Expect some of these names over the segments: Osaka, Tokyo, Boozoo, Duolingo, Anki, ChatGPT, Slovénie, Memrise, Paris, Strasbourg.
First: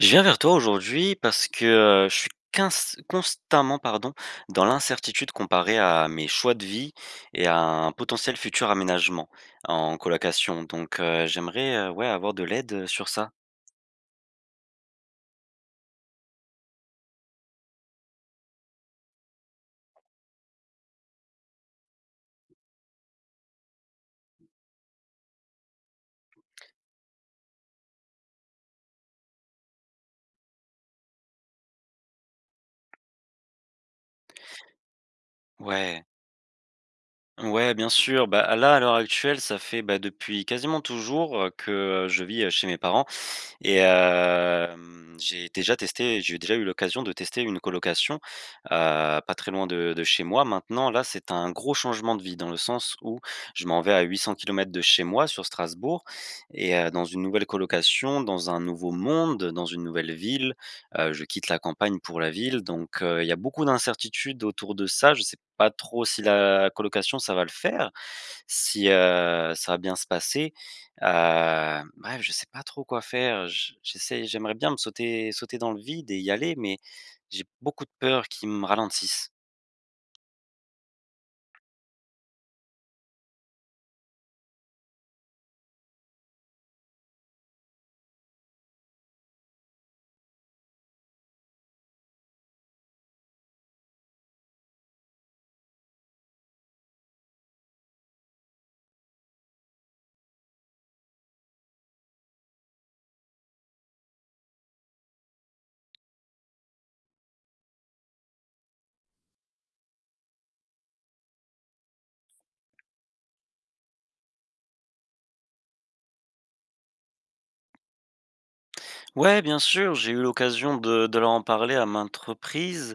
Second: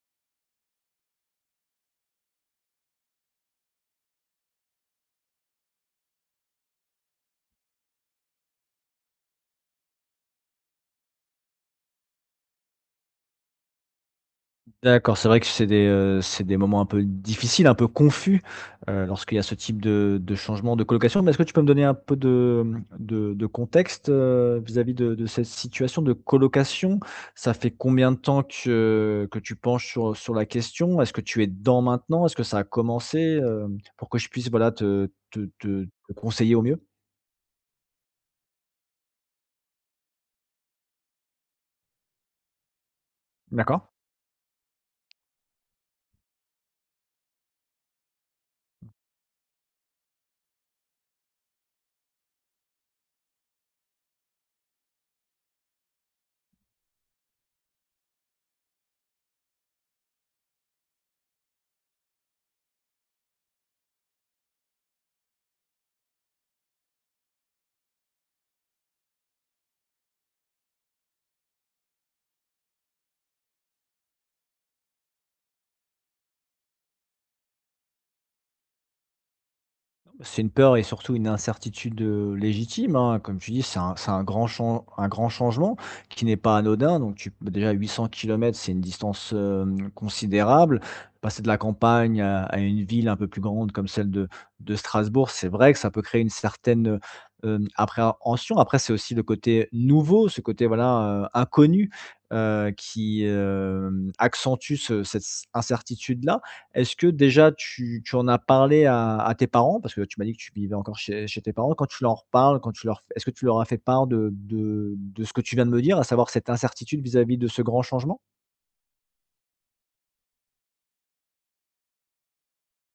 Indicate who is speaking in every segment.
Speaker 1: Je viens vers toi aujourd'hui parce que je suis constamment pardon, dans l'incertitude comparée à mes choix de vie et à un potentiel futur aménagement en colocation. Donc j'aimerais ouais, avoir de l'aide sur ça.
Speaker 2: D'accord, c'est vrai que c'est des moments un peu difficiles, un peu confus, lorsqu'il y a ce type de changement de colocation. Mais est-ce que tu peux me donner un peu de, de contexte, vis-à-vis de cette situation de colocation? Ça fait combien de temps que tu penches sur la question? Est-ce que tu es dedans maintenant? Est-ce que ça a commencé? Pour que je puisse, voilà, te te te
Speaker 1: Ouais.
Speaker 2: te conseiller au mieux.
Speaker 1: Ouais, bien sûr. Bah, là, à l'heure actuelle, ça fait bah, depuis quasiment toujours que je vis chez mes parents. Et
Speaker 2: D'accord.
Speaker 1: j'ai déjà eu l'occasion de tester une colocation, pas très loin de chez moi. Maintenant, là, c'est un gros changement de vie dans le sens où je m'en vais à 800 km de chez moi sur Strasbourg et dans une nouvelle colocation, dans un nouveau monde, dans une nouvelle ville. Je quitte la campagne pour la ville donc il y a beaucoup d'incertitudes autour de ça. Je sais pas trop si la colocation, ça va le faire, si, ça va bien se passer. Bref, je sais pas trop quoi faire. J'aimerais bien me sauter sauter dans le vide et y aller, mais j'ai beaucoup de peurs qui me ralentissent.
Speaker 2: C'est une peur et surtout une incertitude, légitime, hein. Comme tu dis, c'est un grand chan un grand changement qui n'est pas anodin. Donc tu p Déjà 800 kilomètres, c'est une distance, hem, considérable. Passer de la campagne à une ville un peu plus grande comme celle de Strasbourg, c'est vrai que ça peut créer une certaine, appréhension. Après, c'est aussi le côté nouveau, ce côté, voilà, inconnu, qui, accentue ce cette incertitude-là. Est-ce que déjà tu en as parlé à tes parents? Parce que tu m'as dit que tu vivais encore chez tes parents. Quand tu leur parles, quand tu leur est-ce que tu leur as fait part de ce que tu viens de me dire, à savoir cette incertitude vis-à-vis de ce grand changement?
Speaker 1: Ouais, bien sûr, j'ai eu l'occasion de leur en parler à maintes reprises.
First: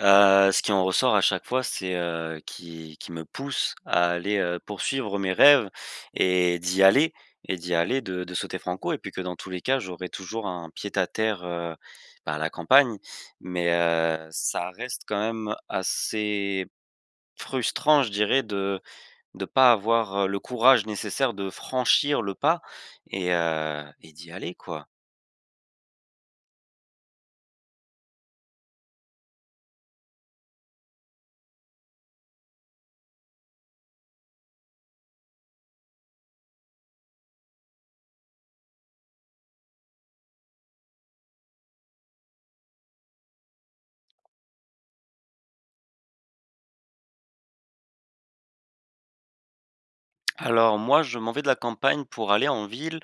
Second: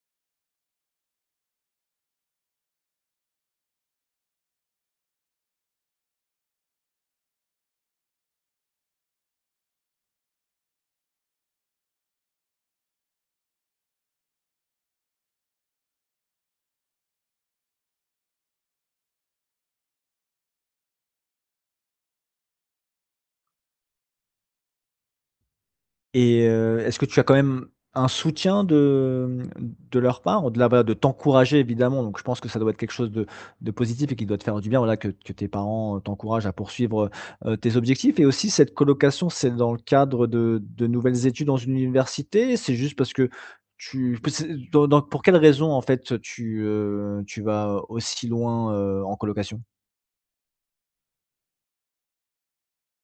Speaker 1: Ce qui en ressort à chaque fois, c'est, qui qu'ils me pousse à aller, poursuivre mes rêves et d'y aller, de sauter franco et puis que dans tous les cas, j'aurai toujours un pied à terre, bah, à la campagne. Mais, ça reste quand même assez frustrant, je dirais, de pas avoir, le courage nécessaire de franchir le pas et d'y aller, quoi.
Speaker 2: Et est-ce que tu as quand même un soutien de, de leur part? Au-delà, voilà, de t'encourager évidemment, donc je pense que ça doit être quelque chose de positif et qui doit te faire du bien, voilà, que tes parents, t'encouragent à poursuivre, tes objectifs et aussi cette colocation, c'est dans le cadre de nouvelles études dans une université? C'est juste parce que tu p c'est dans dans pour quelle raison en fait tu, tu vas aussi loin, en colocation?
Speaker 1: Alors moi, je m'en vais de la campagne pour aller en ville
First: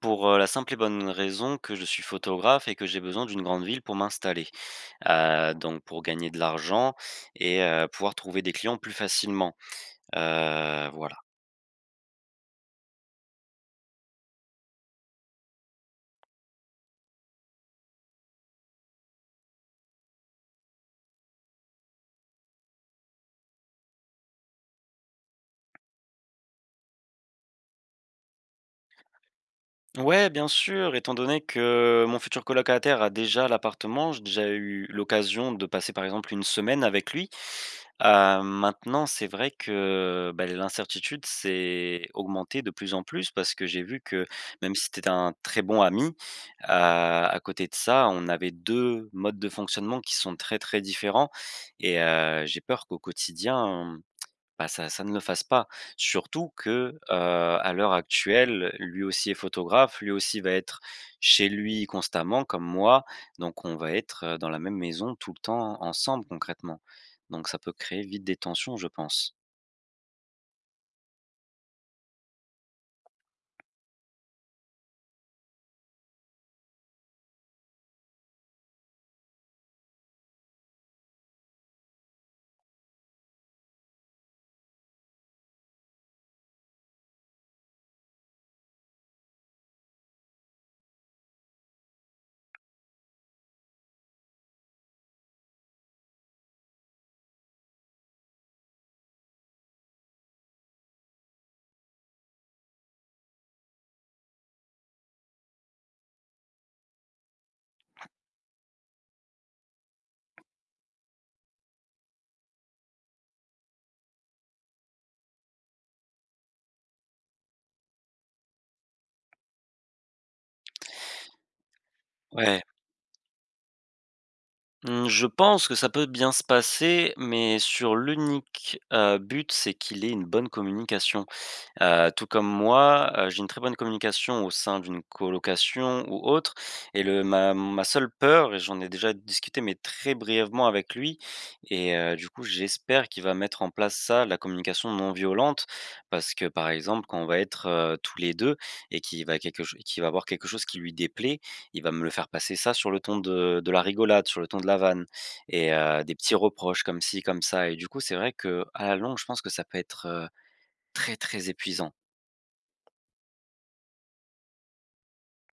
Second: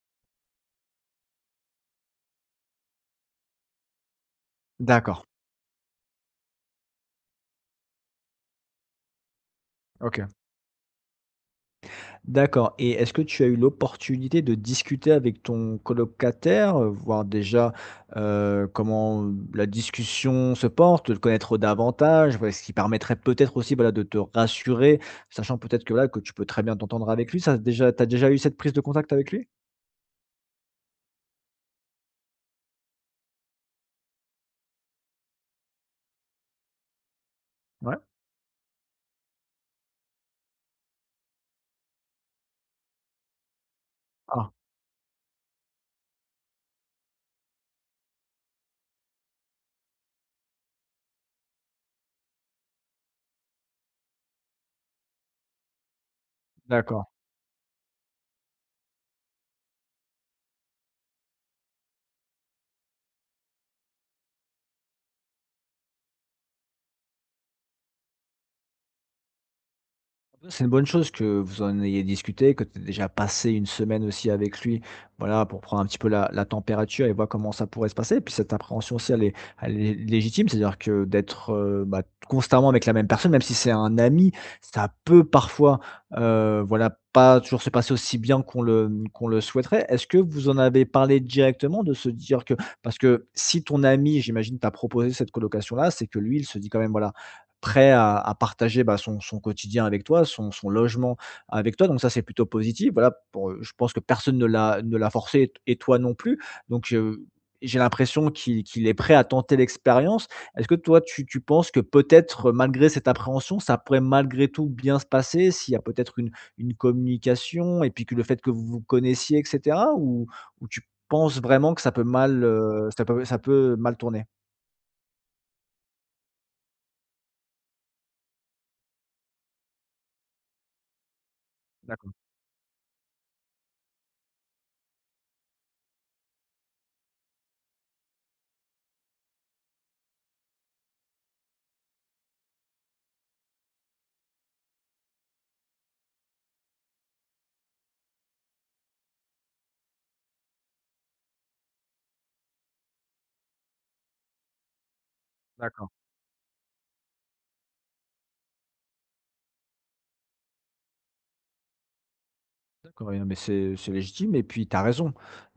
Speaker 1: pour, la simple et bonne raison que je suis photographe et que j'ai besoin d'une grande ville pour m'installer.
Speaker 2: D'accord,
Speaker 1: Donc pour gagner de l'argent et pouvoir trouver des clients plus facilement.
Speaker 2: OK.
Speaker 1: Voi
Speaker 2: D'accord et est-ce que tu as eu l'opportunité de discuter avec ton colocataire, voir déjà, comment la discussion se porte, de le connaître davantage? Voilà, ce qui permettrait peut-être aussi, voilà, de te rassurer, sachant peut-être que, là que tu peux très bien t'entendre avec lui. Ça, déjà tu as déjà eu cette prise de contact avec lui?
Speaker 1: Ouais, bien sûr, étant donné que mon futur colocataire a déjà l'appartement, j'ai déjà eu l'occasion de passer par exemple une semaine avec lui.
Speaker 2: Ouais?
Speaker 1: Maintenant, c'est vrai que, bah, l'incertitude s'est augmentée de plus en plus parce que j'ai vu que
Speaker 2: Ah,
Speaker 1: même si c'était un très bon ami, à côté de ça, on avait 2 modes de fonctionnement qui sont très, très différents et j'ai peur qu'au quotidien bah, ça ne le fasse pas. Surtout que,
Speaker 2: d'accord.
Speaker 1: à l'heure actuelle, lui aussi est photographe, lui aussi va être chez lui constamment comme moi, donc on va être, dans la même maison tout le temps ensemble concrètement. Donc ça peut créer vite des tensions, je pense.
Speaker 2: C'est une bonne chose que vous en ayez discuté, que tu aies déjà passé une semaine aussi avec lui, voilà, pour prendre un petit peu la, la température et voir comment ça pourrait se passer. Et puis cette appréhension aussi, elle est légitime, c'est-à-dire que d'être bah, constamment avec la même personne, même si c'est un ami, ça peut parfois, voilà, pas toujours se passer aussi bien qu'on le souhaiterait. Est-ce que vous en avez parlé directement de se dire que, parce que si ton ami, j'imagine, t'a proposé cette colocation-là, c'est que lui, il se dit quand même, voilà, prêt à partager, bah, son quotidien avec toi, son logement avec toi, donc ça, c'est plutôt positif. Voilà, pour, je pense que personne ne l'a forcé et toi non plus, donc j'ai l'impression qu'il est prêt à tenter l'expérience. Est-ce que toi, tu penses que peut-être, malgré cette appréhension, ça pourrait malgré tout bien se passer? S'il y a peut-être une communication et puis que le fait que vous vous connaissiez et cetera? Ou tu penses vraiment que ça peut mal,
Speaker 1: Ouais,
Speaker 2: ça peut mal tourner?
Speaker 1: mmh, je pense que ça peut bien se passer, mais sur l'unique, but, c'est qu'il ait une bonne communication.
Speaker 2: D'accord,
Speaker 1: Tout comme moi, j'ai une très bonne communication au sein d'une colocation ou autre, et le ma ma seule peur, et j'en ai déjà discuté, mais très brièvement avec lui et du coup, j'espère qu'il va mettre en place ça, la communication non violente. Parce que, par exemple, quand on va être, tous les 2 et qu'il va avoir quelque chose qui lui déplaît, il va me le faire passer ça sur le ton de la rigolade, sur le ton de la vanne et
Speaker 2: d'accord.
Speaker 1: des petits reproches comme ci, comme ça, et du coup, c'est vrai que à la longue, je pense que ça peut être, très, très épuisant.
Speaker 2: D'accord, oui, non, mais c'est légitime et puis tu as raison.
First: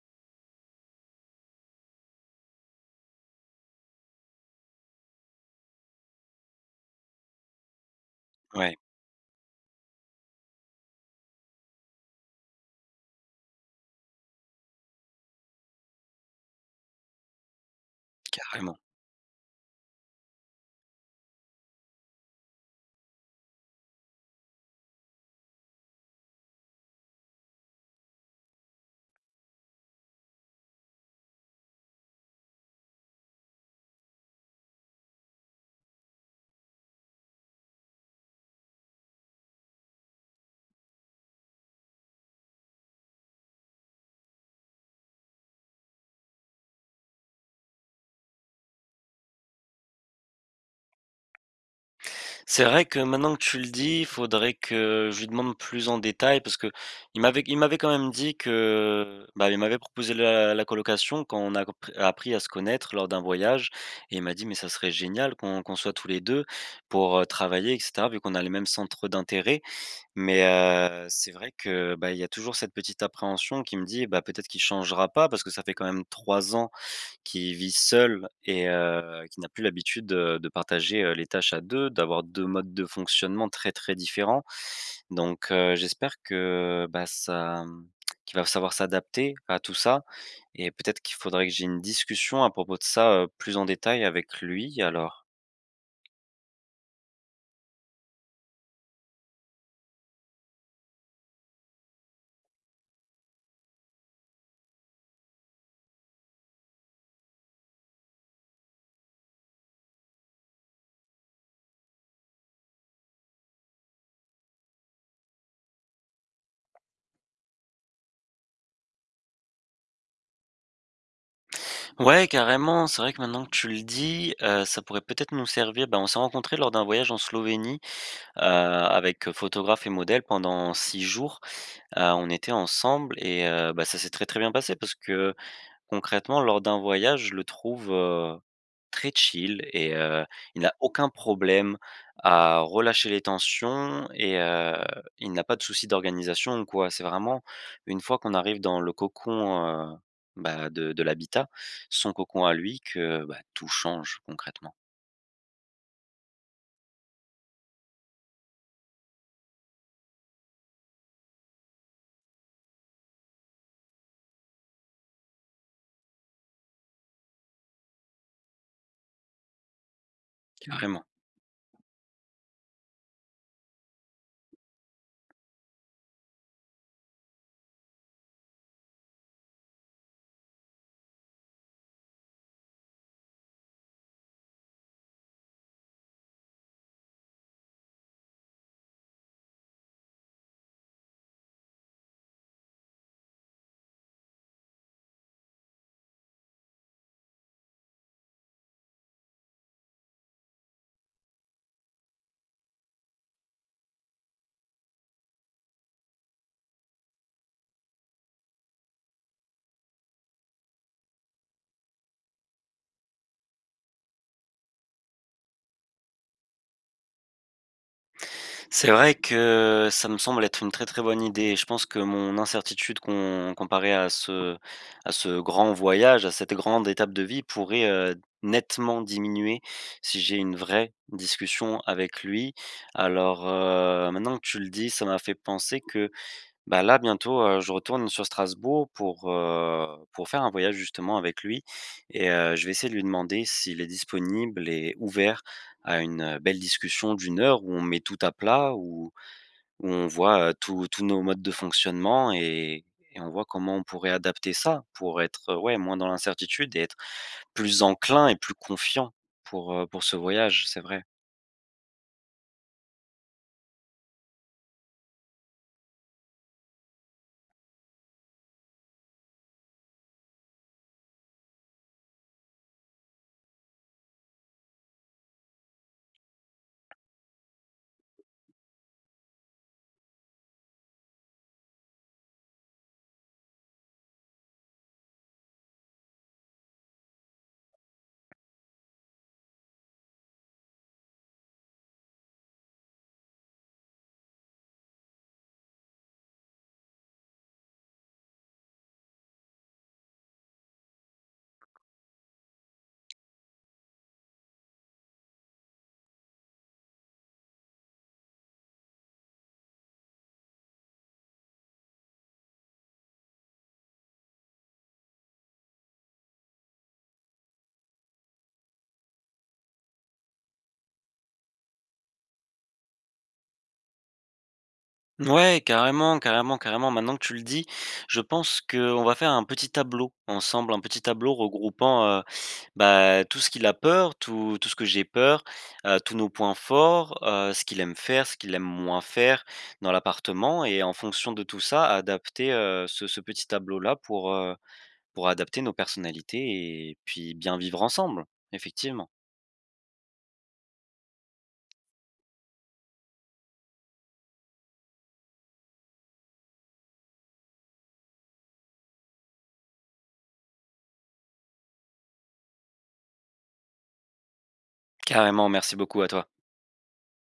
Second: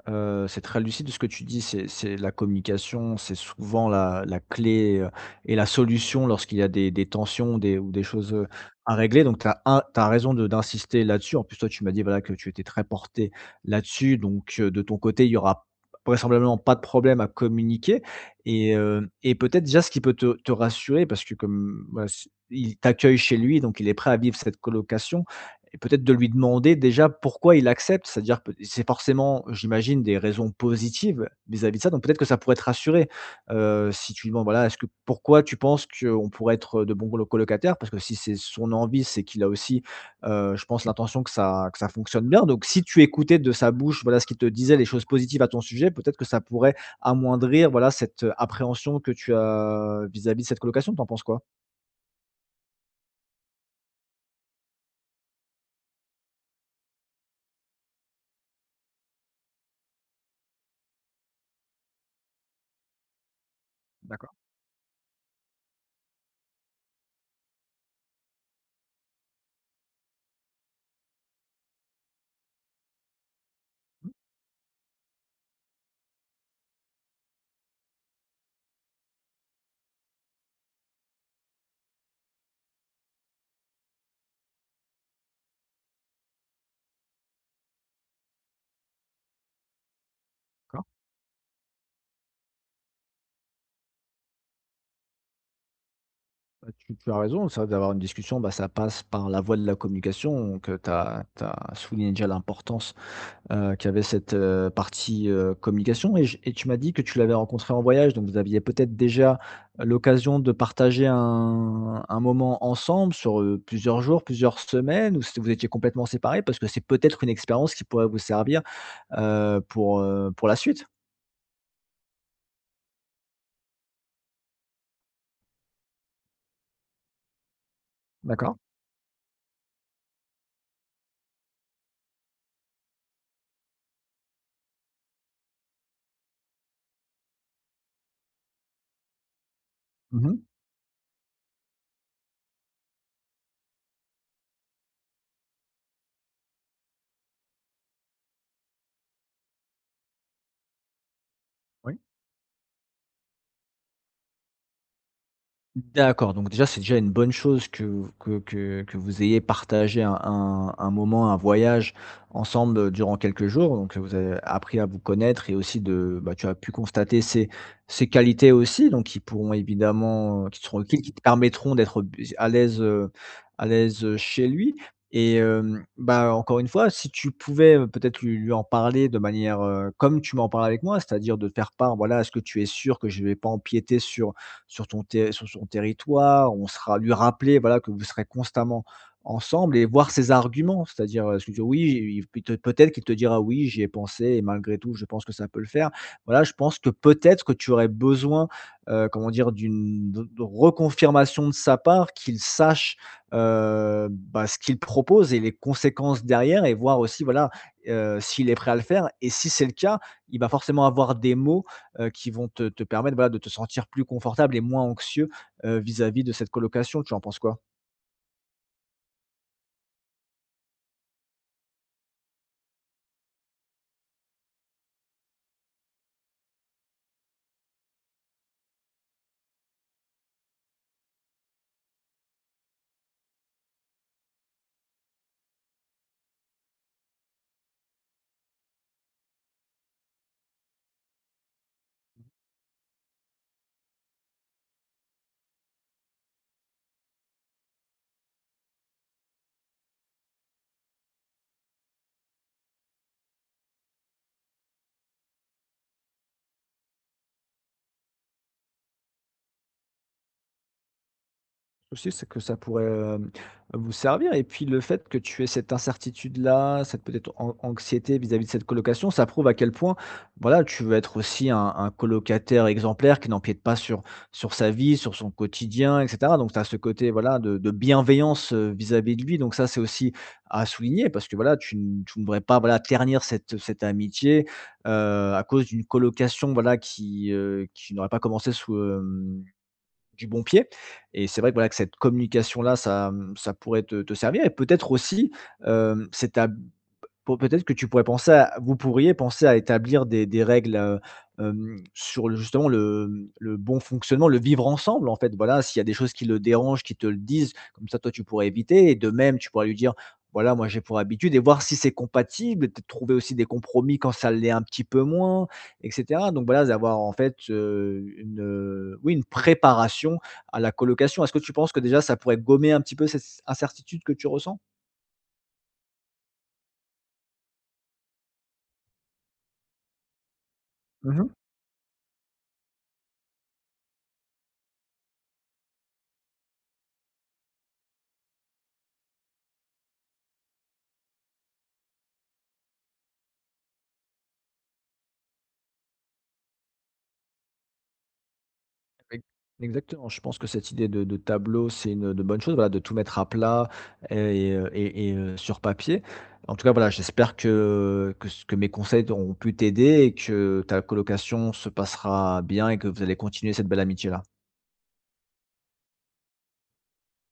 Speaker 2: C'est très lucide ce que tu dis, c'est la communication, c'est souvent la clé, et la solution lorsqu'il y a des tensions, des ou des choses,
Speaker 1: Ouais,
Speaker 2: à régler donc tu as raison de d'insister là-dessus. En plus, toi, tu m'as dit, voilà, que tu étais très porté là-dessus donc de ton côté, il y aura vraisemblablement pas de problème à communiquer et
Speaker 1: carrément.
Speaker 2: peut-être déjà ce qui peut te rassurer parce que comme, voilà, s il t'accueille chez lui donc il est prêt à vivre cette colocation et peut-être de lui demander déjà pourquoi il accepte, c'est-à-dire peut c'est forcément, j'imagine, des raisons positives vis-à-vis de ça, donc peut-être que ça pourrait te rassurer. Si tu lui demandes, voilà: «Est-ce que pourquoi tu penses qu'on pourrait être de bons colocataires?» parce que si c'est son envie, c'est qu'il a aussi, je pense, l'intention que ça fonctionne bien, donc si tu écoutais de sa bouche, voilà, ce qu'il te disait, les choses positives à ton sujet, peut-être que ça pourrait amoindrir, voilà, cette appréhension que tu as vis-à-vis de cette colocation. Tu en penses quoi?
Speaker 1: C'est vrai que maintenant que tu le dis, il faudrait que je lui demande plus en détail, parce que il m'avait quand même dit que bah, il m'avait proposé la colocation quand on a appris à se connaître lors d'un voyage, et il
Speaker 2: D'accord.
Speaker 1: m'a dit mais ça serait génial qu'on soit tous les deux pour travailler, etc., vu qu'on a les mêmes centres d'intérêt. Mais c'est vrai que bah, il y a toujours cette petite appréhension qui me dit bah, peut-être qu'il changera pas parce que ça fait quand même 3 ans qui vit seul et qui n'a plus l'habitude, de partager, les tâches à 2, d'avoir 2 modes de fonctionnement très, très différents. Donc j'espère que, bah, ça, qu'il va savoir s'adapter à tout ça, et peut-être qu'il faudrait que j'ai une discussion à propos de ça, plus en détail avec lui alors.
Speaker 2: Bah, tu as raison, ça d'avoir une discussion, bah, ça passe par la voie de la communication. Donc, tu as, souligné déjà l'importance qu'avait cette partie communication. Et, et tu m'as dit que tu l'avais rencontré en voyage, donc vous aviez peut-être déjà l'occasion de partager un moment ensemble sur plusieurs jours, plusieurs semaines, ou si vous étiez complètement séparés, parce que c'est peut-être une expérience qui pourrait vous servir pour la suite.
Speaker 1: Ouais, carrément, c'est vrai que maintenant que tu le dis, ça pourrait peut-être nous servir. Ben, on s'est rencontrés lors d'un voyage en Slovénie,
Speaker 2: D'accord?
Speaker 1: avec, photographe et modèle, pendant 6 jours. On était ensemble et bah, ça s'est très, très bien passé parce que concrètement lors d'un voyage, je le trouve, très chill et
Speaker 2: Mhm.
Speaker 1: il n'a aucun problème à relâcher les tensions, et il n'a pas de souci d'organisation ou quoi. C'est vraiment une fois qu'on arrive dans le cocon, heu, bah, de l'habitat,
Speaker 2: Oui.
Speaker 1: son cocon à lui, que bah, tout change concrètement.
Speaker 2: D'accord, donc déjà, c'est déjà une bonne chose que vous ayez partagé un moment, un voyage ensemble, durant quelques jours. Donc, vous avez appris à vous connaître et aussi de bah, tu as pu constater ces ces qualités aussi, donc qui pourront évidemment, qui te
Speaker 1: Mmh.
Speaker 2: seront utiles,
Speaker 1: Carrément.
Speaker 2: qui te permettront d'être b à l'aise, chez lui et hem, bah, encore une fois, si tu pouvais, peut-être lui en parler de manière, comme tu m'en parles avec moi, c'est-à-dire de faire part, voilà: «Est-ce que tu es sûr que je ne vais pas empiéter sur sur ton ter sur son territoire, on sera lui rappeler, voilà, que vous serez constamment ensemble et voir ses arguments. C'est-à-dire, se dire: «Oui, j'ai eu» peut-être qu'il te dira: «Oui, j'y ai pensé et malgré tout, je pense que ça peut le faire». Voilà, je pense que peut-être que tu aurais besoin, comment dire, d'une de reconfirmation de sa part, qu'il sache, bah, ce qu'il propose et les conséquences derrière et voir aussi, voilà, s'il est prêt à le faire et si c'est le cas, il va forcément avoir des mots qui vont te permettre, voilà, de te sentir plus confortable et moins anxieux, vis-à-vis de cette colocation. Tu en penses quoi?
Speaker 1: C'est vrai que ça me semble être une très, très bonne idée, et je pense que mon incertitude comparée à ce grand voyage, à cette grande étape de vie, pourrait, nettement diminuer si j'ai une vraie discussion avec lui. Alors, maintenant que tu le dis, ça m'a fait penser que bah, là, bientôt, je retourne sur Strasbourg pour faire un voyage justement avec lui, et je vais essayer de lui demander s'il est disponible et ouvert à une, belle discussion d'une heure où on met tout à plat, où on voit, tous nos modes de fonctionnement, et on voit comment on pourrait adapter ça pour être, ouais, moins dans l'incertitude et être plus enclin et plus confiant pour ce voyage, c'est vrai.
Speaker 2: Aussi, c'est que ça pourrait, vous servir et puis le fait que tu aies cette incertitude-là, cette peut-être an anxiété vis-à-vis de cette colocation, ça prouve à quel point, voilà, tu veux être aussi un colocataire exemplaire qui n'empiète pas sur sa vie, sur son quotidien et cetera. Donc tu as ce côté, voilà, de bienveillance, vis-à-vis de lui donc ça, c'est aussi à souligner parce que, voilà, tu ne voudrais pas, voilà, ternir cette amitié, à cause d'une colocation, voilà, qui n'aurait pas commencé sous, euh, du bon pied et c'est vrai que voilà, que cette communication-là, ça, ça pourrait te servir et peut-être aussi, hem, pour peut-être que tu pourrais penser à établir des règles, sur le justement le, le bon fonctionnement, le vivre ensemble, en fait. Voilà, s'il y a des choses qui le dérangent, qui te le disent, comme ça, toi, tu pourrais éviter et de même, tu pourrais lui dire: «Voilà, moi, j'ai pour habitude» et voir si c'est compatible et peut-être trouver aussi des compromis quand ça l'est un petit peu moins et cetera. Donc voilà, d'avoir, en fait, une, oui, une préparation à la colocation. Est-ce que tu penses que déjà ça pourrait gommer un petit peu cette incertitude que tu ressens?
Speaker 1: Ouais, carrément, carrément, carrément. Maintenant que tu le dis, je pense qu'on va faire un petit tableau ensemble, un petit
Speaker 2: Mmh.
Speaker 1: tableau regroupant bah, tout ce qu'il a peur, tout ce que j'ai peur, tous nos points forts, ce qu'il aime faire, ce qu'il aime moins faire dans l'appartement, et en fonction de tout ça, adapter ce petit tableau-là pour adapter nos personnalités et puis bien vivre ensemble, effectivement.
Speaker 2: Ex Exactement, je pense que cette idée de tableau, c'est une, de bonne chose, voilà, de tout mettre à plat sur papier. En tout cas, voilà, j'espère que ce que mes conseils ont pu t'aider et que ta colocation se passera bien et que vous allez continuer cette belle amitié-là.
Speaker 1: Carrément, merci beaucoup à toi.